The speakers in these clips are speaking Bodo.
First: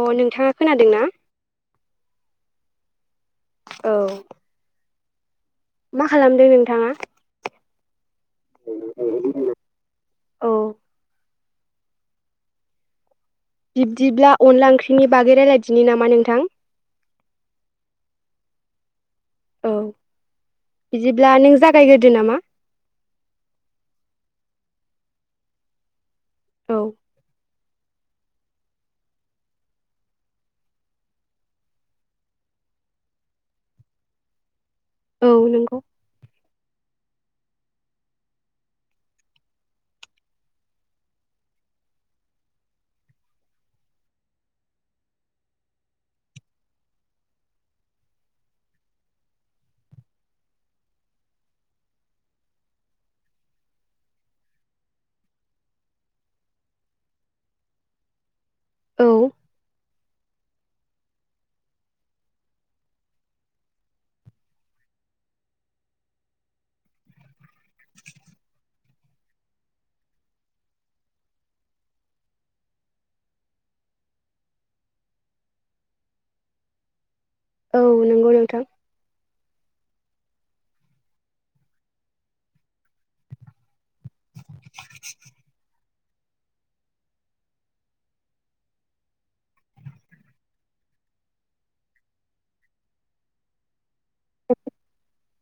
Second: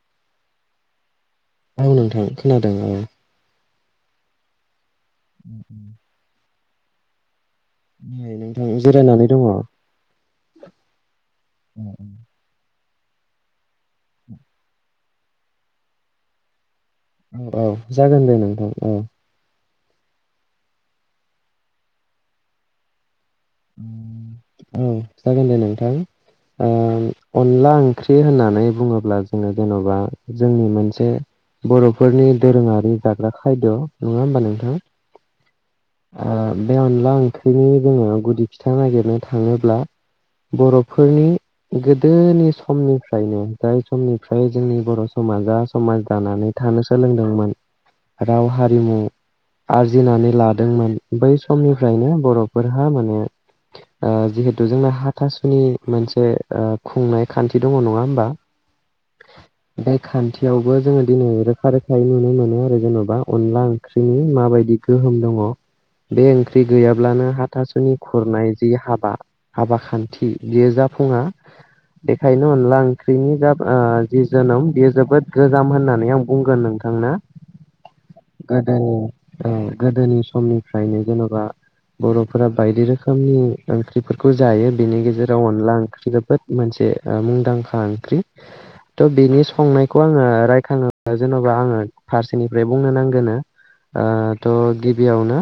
अ नोंथाङा खोनादोंना? औ नोंथां खोनादों औ औ मा खालामदों नोंथाङा नै नोंथां जिरायनानै दङ औ [inaudible] बिब्दिब्ला अनला ओंख्रिनि बागै रायलायदिनि नामा नोंथां? औ जागोन दे नोंथां औ औ बिदिब्ला नों जागायग्रोदो नामा? ओव जागोन दे नोंथां ओ औ अनला ओंख्रि होननानै बुङोब्ला जोङो जेन'बा जोंनि मोनसे बर'फोरनि दोरोङारि जाग्रा खायद' नङा होमबा नोंथां? औ नंगौ ओ बे अनला ओंख्रिनि जोङो गुदि फिथा नागिरनो थाङोब्ला बर'फोरनि गोदोनि समनिफ्रायनो जाय समनिफ्राय जोंनि बर' समाजा समाज दानानै था थानो सोलोंदोंमोन राव हारिमु आरजिनानै लादोंमोन बै समनिफ्रायनो बर'फोरहा माने [inaudible] ओ जिहेतु जोंना हाथासुनि मोनसे ओ खुंनाय खान्थि दङ नङा होमबा औ बे खान्थियावबो जोङो दिनै रोखा रोखायै नुनो मोनो आरो जेन'बा अनला ओंख्रिनि माबायदि गोहोम दङ बे ओंख्रि गैयाब्लानो हाथा सुनि खुरनाय जि हाबा हाबा खान्थि बेयो जाफुङा बेखायनो अनला ओंख्रिनि जा आ जि जोनोम बेयो जोबोद गोजाम होननानै आं बुंगोन नोंथां औ नंगौ नोंथां नोंथांनो गोदोनि गोदोनि समनिफ्रायनो जेनबा बरफोरा बायदि रोखोमनि ओंख्रिफोरखौ जायो बेनि गेजेराव अनला ओंख्रि जोबोद मोनसे ओ मुंदांखा ओंख्रि त बिनि संनायखौ आङो रायखाङोबा जेनबा आङो फारसेनिफ्राय बुंनो नांगोनो ओ त गिबियावनो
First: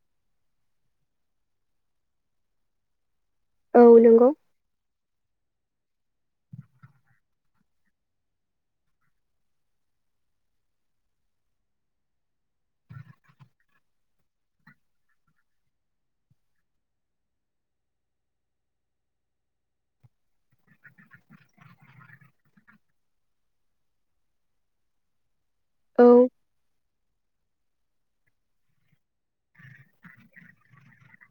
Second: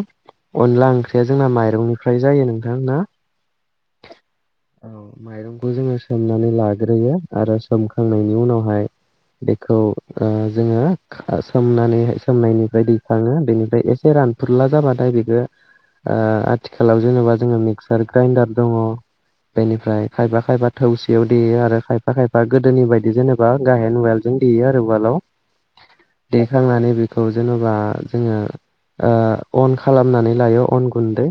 अनला ओंख्रिया जोंना माइरंनिफ्राय जायो नोंथां ना औ माइरं बेखौ जोङो सोमनानै लाग्रोयो आरो सोमखांनायनि उनावहाय बेखौ ओ जोङो खा सोमनानैहाय सोमनायनिफ्राय दैखाङो बेनिफ्राय एसे रा रानफोरला जाबाथाय बेखो ओ आथिखालाव जेनबा जों मिक्सार ग्राइन्दार दङ बेनिफ्राय खायफा खायफा थौसेयाव देयो आरो खायफा खायफा गोदोनि बायदि जेनेबा गाहेन उवालजों देयो आरो उवालाव औ देखांनानै‌ बेखौ जेनबा जेनबा जोङो अन खालामनानै लायो अन गुन्दै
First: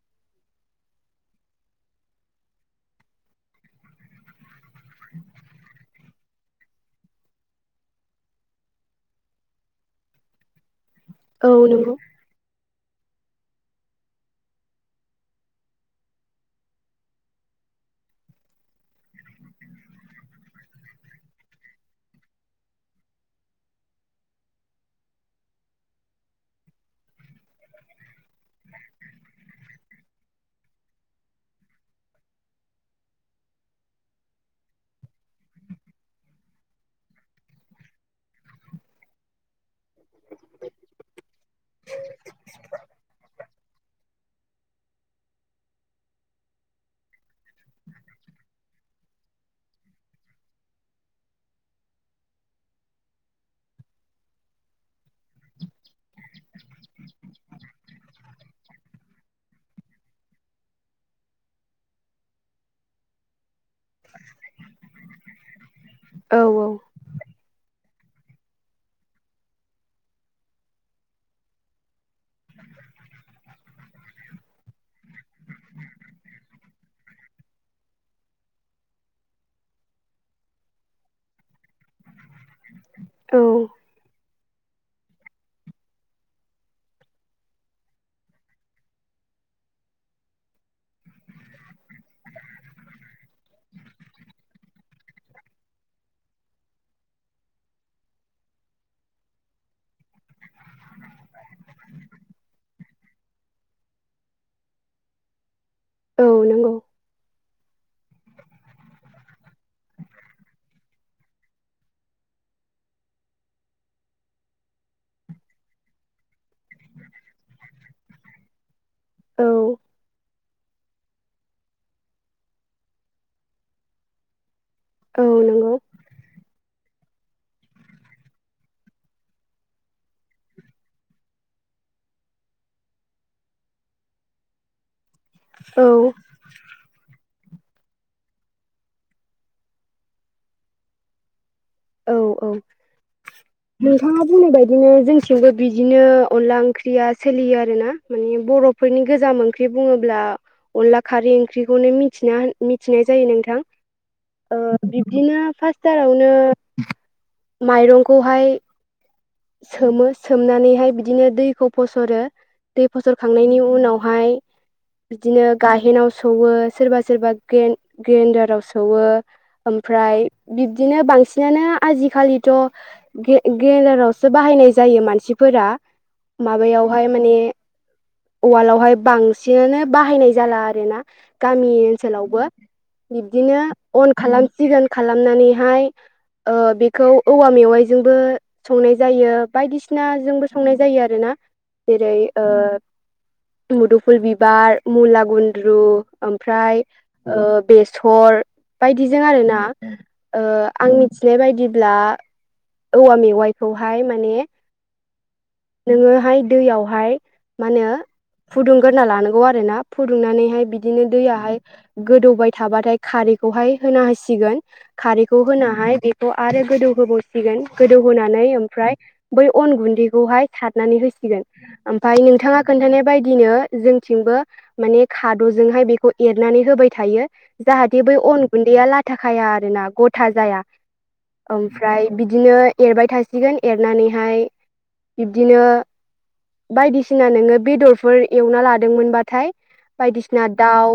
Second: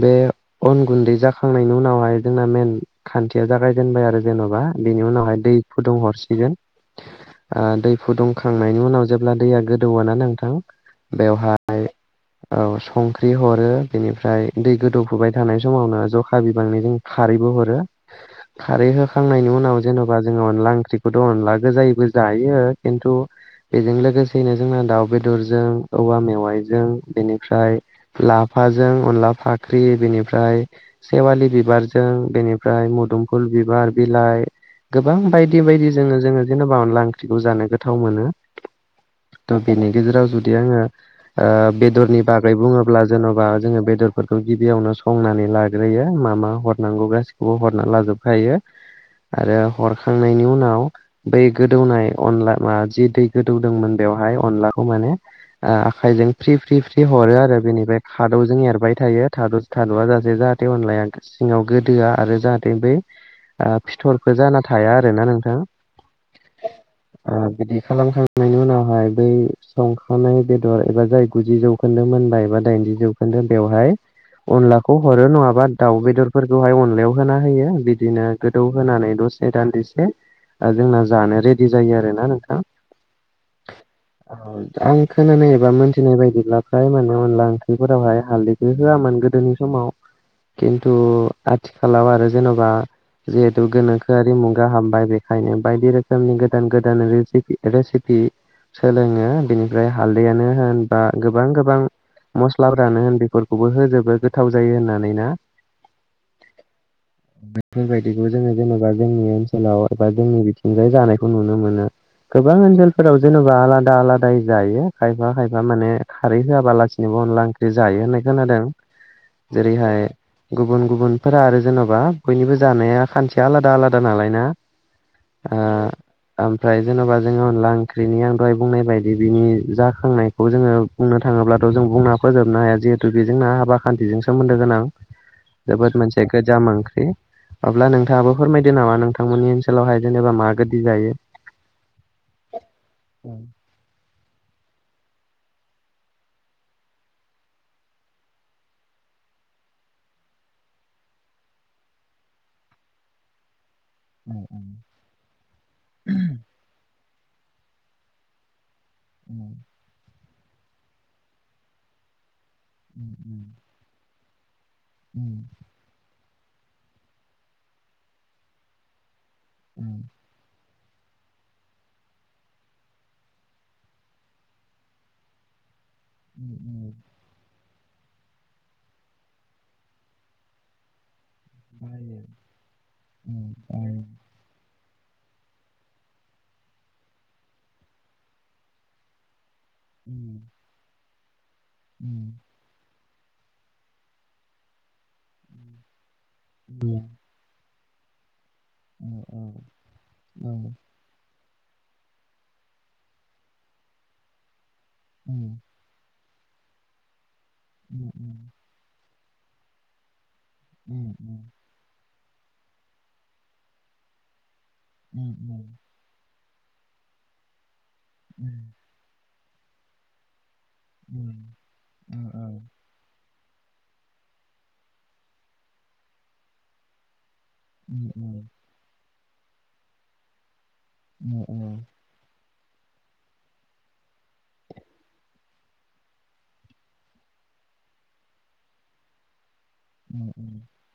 बे अन गुन्दै जाखांनायनि उनावहाय जोंना मेन खान्थिया जागायजेनबाय आरो जेनबा बेनि उनावहाय दै फुदुंहरसिगोन [inaudible] ओ दै फुदुंखांनायनि उनाव जेब्ला दैया गोदौवो ना नोंथां औ बेवहाय नंगौ औ संख्रि हरो बेनिफ्राय दै गोदौफुबाय थानाय समावनो जखा बिबांनि जों खारैबो हरो खारै होखांनायनि उनाव उनाव जेनबा जोङो अनला ओंख्रिखौथ अनला गोजायिबो जायो खिन्थु बेजों लोगोसेनो जोंना दाउ बेदरजों औवा मेवाइजों बेनिफ्राय लाफा फाजों अनला फाख्रि बेनिफ्राय सेवालि बिबारजों बेनिफ्राय मोदुमफुल बिबार बिलाइ गोबां बायदि बायदि जोङो जोङो जेनेबा अनला ओंख्रिखौ जानो गोथाव मोनो त बेनि गेजेराव जुदि आङो ओ बेदरनि बागै बुङोब्ला जेनबा जोङो बेदर बेफोरखौ गिबियावनो संनानै लाग्रोयो मा मा हरनांगौ गासिखौबो हरना लाजोबखायो आरो हरखांनायनि उनाव बै गोदौनाय अनला मा जि दै गोदौदोंमोन बेयाव बेयावहाय अनलाखौ ओ माने आखायजों फ्रि फ्रि फ्रि हरो आरो बेनिफ्राय खादौजों एरबाय थायो थाद थादआ जाथसे जाहाथे अनलाया सिङाव गोदोआ आरो जाहाथे बै आ फिथरफोर जाना थाया आरोना नोंथां औ ओ खालामखांनायनि उनाव उनावहाय बै संखानाय बेदर एबा जाय गुजि जौखोन्दो मोनबाय एबा दाइनजि जौखोन्दो बेवहाय [inaudible] अनलाखौ हरो नङाबा दाउ बेदरफोरखौहाय अनलायाव होना होयो बिदिनो गोदौ होनानै दसे दान्दिसे जोंना जानो रेडि जायो आरोना नोंथां औ औ आं खोनानाय एबा मोनथिनाय बायदिब्ला फ्राय मान होनला ओंख्रिफोरावहाय हालदै खो‌ होआमोन गोदोनि समाव खिन्थु आथिखालाव आरो जेनबा जिहेतु गोनोखोआरि मुगा हाबबाय बेखायनो बायदि रोखोमनि गोदान गोदान रेसिपि रेसिपि सोलोङो बिनिफ्राय हालदैयानो होन बा गोबां गोबां मस्लाफोरानो होन बेफोर खौबो होजोबो गोथाव जायो होननानै ना औ नंगौ बेफोबायदिखौ जोङो जेनेबा जोंनि ओनसोलाव बा जोंनि बिथिंजाय जानायखौ नुनो मोनो गोबां ओनसोलफोराव जेनेबा आलादा आलादायै जायो खायफा खायफा माने खारै होआाबालासिनो बो अनला ओंख्रि जायो होननाय खोनादों औ जेरैहाय गुबुन गुबुनफोरा आरो जेनबा बयनिबो जानाया खान्थिया आलादा आलादा नालाय ना औ आ नंगौ ओमफ्राय जेन'बा जोङो अनला ओंख्रिनि आं दहाय बुंनाय बायदि बिनि जाखांनायखौ जोङो बुंनो थाङोब्लाथ' जों बुंना फोजोबनो हाया जिहे थु बेजोंना हाबा खान्थिजों सोमोन्दो गोनां औ जोबोद मोनसे गोजाम ओंख्रि अब्ला नोंथाङाबो फोरमायदो नामा नोंथांमोननि ओनसोलावहाय जेनेबा मा गोदि जायो औ औ नोंथाङा बुंनाय बायदिनो जोंथिंबो बिदिनो अनला ओंख्रिया सोलियो आरो ना माने बर'फोरनि गोजाम ओंख्रि बुङोब्ला अनला खारै ओंख्रिखौनो मिथिना मिथिनाय जायो नोंथां ओ बिब्दिनो फार्सथारावनो माइरंखौहाय सोमो सोमनानैहाय बिदिनो दैखौ फस'रो दै फसरखांनायनि उनाव हाय बिदिनो गाहेनाव सौवो सोरबा सोरबा गेन-ग्रेन्दाराव सौवो ओमफ्राय बिब दिनो बांसिनानो आजिखालिथ' गे- गेनदारावसो सो बाहायनाय जायो मानसिफोरा माबायावहाय माने उवालावहाय बांसिनानो बाहायनाय जाला आरो ना गामि ओनसोलावबो बिब्दिनो अन खालामसिगोन खालामनानैहाय ओ बेखौ औवा मेवाइजोंबो संनाय जायो बायदिसिनाजोंबो संनाय जायो आरो ना जेरै ओ मुदुफुल बिबार मुला गुन्द्रु ओमफ्राय ओ बेस सर बायदिजों आरो ना ओ आं मिथिनाय बाय दिब्ला औवा मेवाइखौहाय माने नोङोहाय दैयावहाय मा होनो फुदुंग्रोना लानांगौ आरोना फुदुंनानै [unintelligible] बिदिनो दैयाहाय गोदौबाय थाबाथाय खारैखौहाय होना होसिगोन खारैखौ होनाहाय बेखौ आरो गोदौ होबावसिगोन गोदौहोनानै ओमफ्राय बै अन गुन्दैखौहाय सारनानै होसिगोन ओमफाय नोंथाङा खोन्थानाय बाय दिनो जोंथिंबो माने खाद'जोंहाय बेखौ एरनानै होबाय थायो जाहाथे बै अन गुन्दैया लाथाखाया आरो ना गथा जाया ओमफ्राय बिदिनो एरबाय थायो एरसिगोन एरनानैहाय बिब्दिनो बायदिसिना नोङो बेदरफोर एवना लादोंमोनबाथाय बायदिसिना दाउ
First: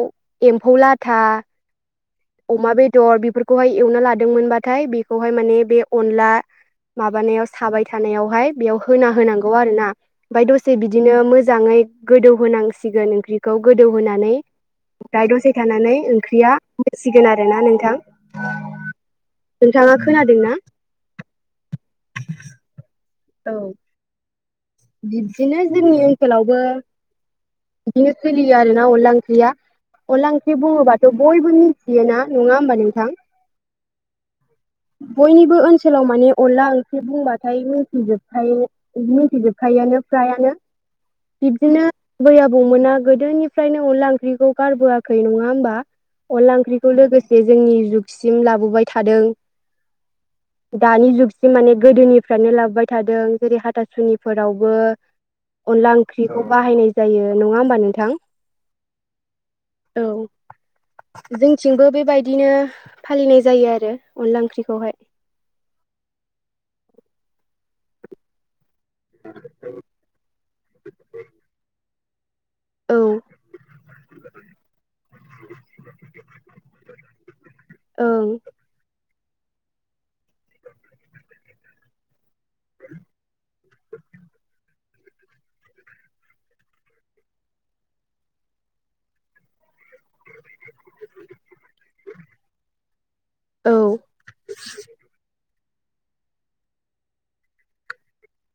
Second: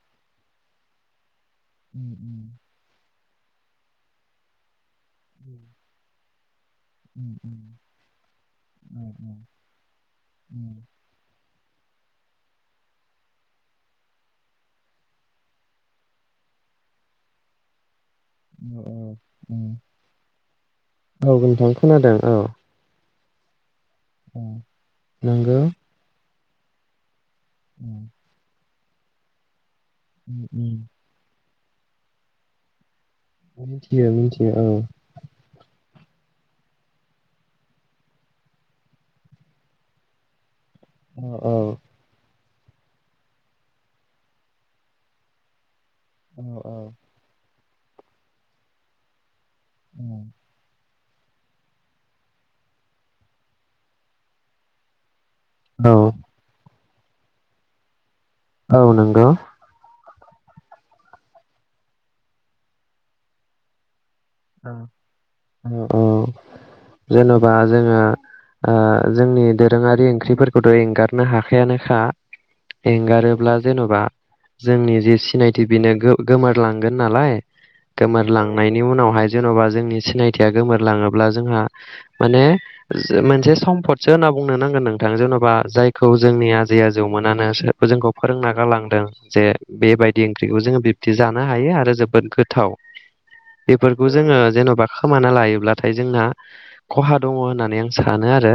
एम्फौ लाथा अमा बेदर बेफोर खौहाय एवना लादोंमोनबाथाय बेखौहाय माने बे अनला माबानायाव साबाय थानायावहाय बेयाव होना होनांगौ आरो ना ओमफ्राय दसे बिदिनो मो मोजाङै गोदौहांसिगोन ओंख्रिखौ गोदौ होनोनानै ओमफ्राय दसे थानानै ओंख्रिया होसिगोन आरोना नोंथां नोंथाङा खोनादोंना औ नोंथां खोनादों औ औ बिब्दिनो नंगौ जोंनि ओनसोलावबो बिदिनो सोलियो आरो ना अनला ओंख्रिया अनला ओंख्रि बुङोबाथ' बयबो मिथियोना नङा होमबा नोंथां मिनथियो मिनथियो औ सोलाव माने अनला ओंख्रि बुंबाथाय मिथिजोबखायो मिथिजोबखायोआनो फ्रायानो औ औ बिबदिनो बैयाब बौमोना गोदोनिफ्रायनो अनला ओंख्रिखौ गारबोआखै नङा होमबा अनला ओंख्रिखौ औ लोगोसे जोंनि जुगसिम लाबोबाय थादों [unintelligible] दानि जुगसिम माने गोदोनिफ्रायनो लाबोबाय थादों जेरै हाथासुनिफोरावबो औ अनला ओंख्रिखौ बाहायनाय जायो नङा होमबा नोंथां औ नोंगौ औ जोंथिंबो बेबायदिनो फालिनाय जायो आरो अनला [unintelligible] औ ओंख्रिखौहाय औ जेन'बा जोङो आ जोंनि दोरोङारि ओंख्रिफोरखौथ' एंगारनो हाखायानोखा औ ओं एंगारोब्ला जेन'बा जोंनि जि सिनायथि बेनो गो-गोमोरलांगोन नालाय औ गोमोरलांनायनि उनावहाय जेन'बा जोंनि सिनायथिया गोमोरलाङोब्ला जोंहा माने जो मोनसे सम्फदसो होनना बुंनो नांगोन नों थां जेन'बा जायखौ जोंनि आजै आजौमोनानो जो-जोंखौ फोरोंना गालांदों जे बेबाय दि ओंख्रिखौ जोङो बिब्दि जानो हायो आरो जोबोद गोथाव। औ बेफोरखौ जोङो जेनबा खोमाना लायोब्लाथाय जोंना खहा दङ होननानै आं सानो आरो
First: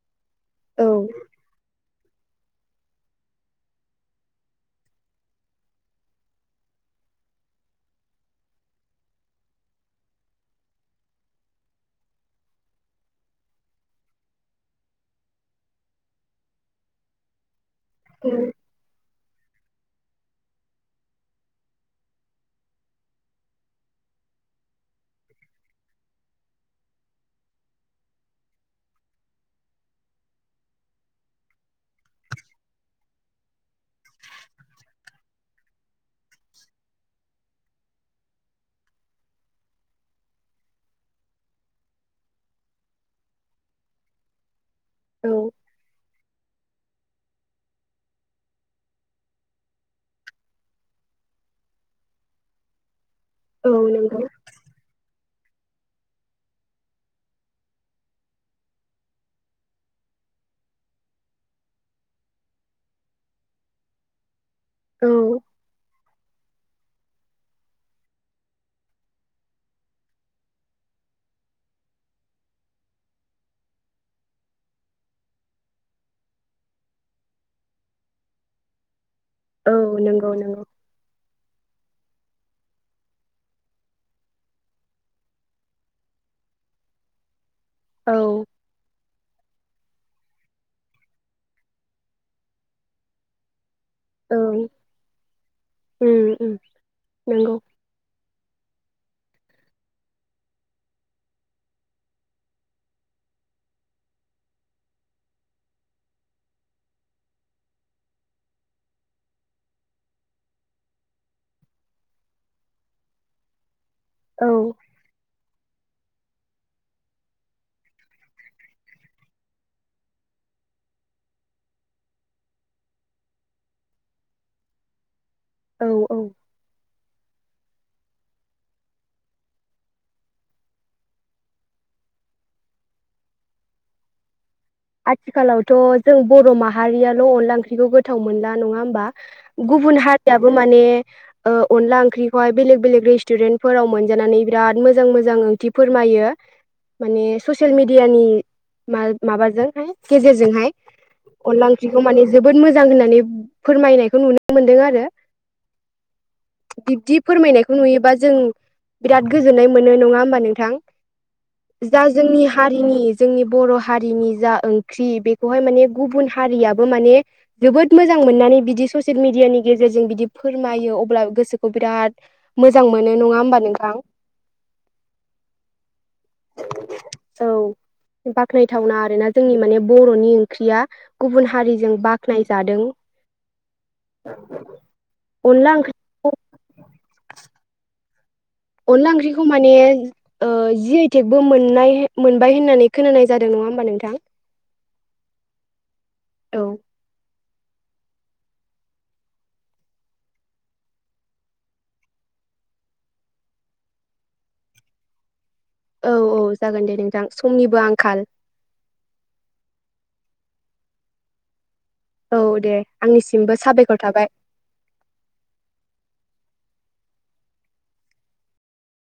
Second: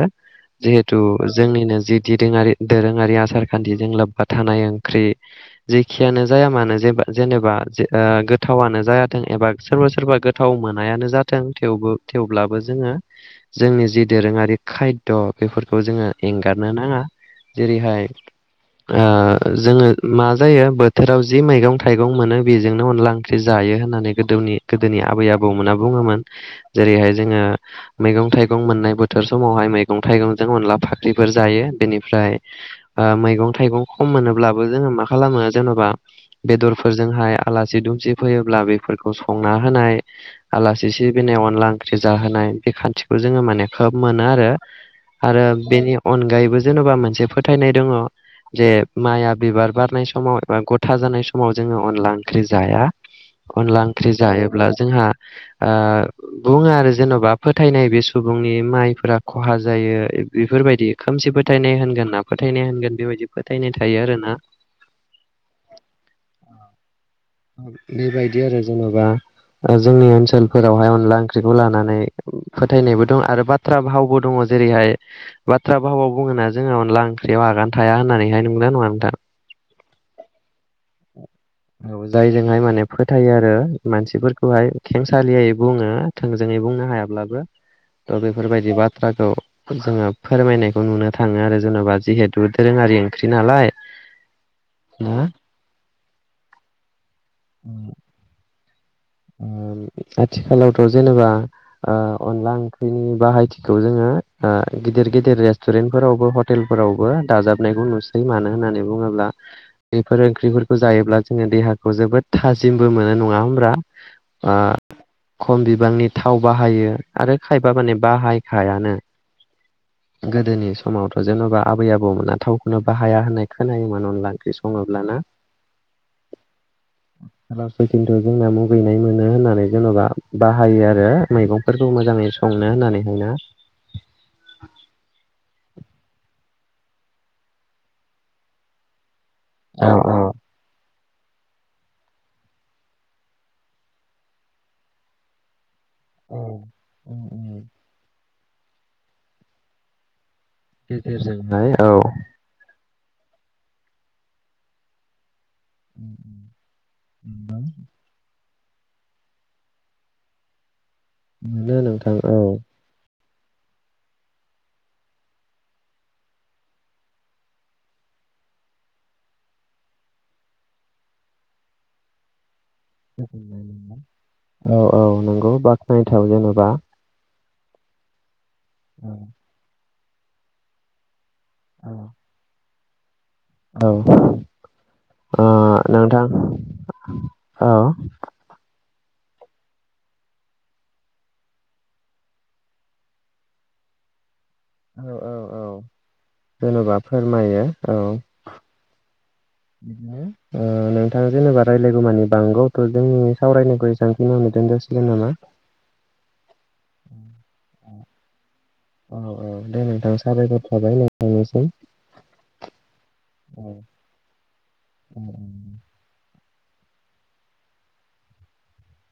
औ जिहेथु जोंनिनो जिद दिदोङारि दोरोङारि आसारखान्थिजों लोब्बा थानाय ओंख्रि जेखियानो जाया मानो जेबा जेनेबा जो ओ गोथावानो जायाथों एबा सोरबा सोरबा गो गोथाव मोनायानो जाथों थेवबो थेवब्लाबो जोङो जोंनि जि दोरोङारि खायद बेफोरखौ जोङो एंगारनो नाङा जेरैहाय ओ ओ जोङो मा जायो बोथोराव जि मैगं थाइगं मोनो बेजोंनो अनला ओंख्रि जायो होननानै गोदो नि गोदोनि आब बै आबौमोना बुङोमोन जेरैहाय जोङो मैगं थाइगं मोननाय बोथोर समावहाय मैगं थाइ [unintelligible] जायो बिनिफ्राय ओ मैगं थायगंखौ मोनोब्लाबो जोङो मा खालामो खालामो जेनबा बेदरफोरजोंहाय आलासि दुमसि फैयोब्ला बेफोरखौ संना होनाय आलासि सिबिनाय अनला ओंख्रि जाहोनाय बे खान्थिखो जोङो माने खोब मोनो आरो औ आरो बेनि अनगायैबो जेनेबा मोनसे फोथायनाय दङ जे माइआ बिबार बारनाय समाव एबा गथा जानाय समाव जों नो अनला ओंख्रि जाया औ अनला ओंख्रि नंगौ जायोब्ला [inaudible] आ बुङो आरो जेनबा फोथायनाय बे सुबुंनि माइफोरा खहा जायो बेफोर बेफोरबायदि खोमसि फोथायनाय होनगोन ना फोथायनाय होनगोन बेबायदि फोथायनाय थायो आरो ना औ बेबायदि आरो जेनबा ओ जोंनि ओनसोलफोरावहाय अनला ओंख्रिखौ लानानै फोथायनायबो दं आरो बाथ्रा भावबो दङ जेरैहाय बाथ्रा भहाबाव बुङोना जोंहा अनला ओंख्रियाव आगान थाया होननानैहाय नोंगौ ना नङा नोंथां? औ नंगौ नंगौ। औ जो जायजोंहाय माने फोथायो आरो मानसिफोरखौहाय खेंसालियै बुङो थोंजोङै बुंनो हायाब्लाबो ओ औ बेफोरबादि बाथ्रखौ जोङो फोरमायनायखौ नुनो थाङो आरो जेनबा जिहेथु दोरोङारि ओंख्रि नालाय औ उम ना उम उम नंगौ। उम आथिखालावथ जेनेबा ओ अनला ओंख्रिनि बाहायथिखौ जोङो [unintelligible] ओ गिदिर गिदिर रेस्टुरेन्ट फोरावबो हटेलफोरावबो दाजाबनायखौ नुसै मानो होननानै बुङो ब्ला बेफोर ओंख्रिफोरखौ जायोब्ला जोङो देहाखौ जोबोद थाजिमबो मोनो नङा होमब्ला? औ आ खमबि बिबांनि थाव बाहायो आरो खायफा माने बाहायखायानो। [inaudible] गोदोनि समावथ जेनबा आबै आबौमोना थावखौनो बाहाया होननाय खोनायोमोन अनला ओंख्रि सङोब्ला ना? औ औ। [unintelligible] मुगैनाय मोनो होननानै जेनबा बाहायो आरो मैगंफोरखौ मोजाङै संनो होननानैहायना। [inaudible] आथिखालावथ जों बर' माहारियाल' अनला ओंख्रिखौ गोथाव मोनला नङा होमबा? औ गुबुन औ हारियाबो माने अनला ओंख्रिखौहाय बेलेक बेलेक रेस्टुरेन्टफोराव मोनजानानै बिराद मोजां मोजां ओंथि फोरमायो माने ससियेल मिडियानि गेजेरजों हाय अनला गेजेरजोंहाय औ ओंख्रिखौ माने जोबोर मोजां मोजां होननानै फोरमायनायखौ नुनो मोनदों आरो बिब्दि फोरमायनायखौ नुयोबा जों बिराद गोजोननाय मोनो नङा होनबा नोंथां मोनो जा नोंथां औ जोंनि हारिनि जोंनि बर' हारिनि जा ओंख्रि बेखौहाय माने गुबुन हारियाबो माने जोबोद मोजां मोननानै बिदि ससियेल मिडियानि गेजेरजों बिदि फोरमायो अब्ला गोसोखौ बिराद मोजां मोनो नङा होमबा नोंथां औ औ नंगौ बाख्नायथाव जेनेबा औ बाख्नायथावना आरोना। बे बर'नि ओंख्रिया गुबुन हारिजों बाखनायजादों। औ औ अनला ओंख्रि नोंथां औ। अनला ओंख्रिखौ माने ओ जि आइ टेग बो मोननाय मोनबाय होननानै खोनानाय जादों नङा होनबा नोंथां? औ औ औ औ जेन'बा फोरमायो औ। [inaudible] ओ नोंथाङा जेनेबा रायज्लायगौ मानि बांगौथ' जोंनि सावरायनायखौ एसांखिनियावनो दोन जासिगोन नामा? औ औ जागोन दे नोंथां समनिबो आंखाल। औ औ दे नोंथां साबायखर थाबाय नोंथांनिसिम। औ दे आंनिसिमबो साबायखर थाबाय।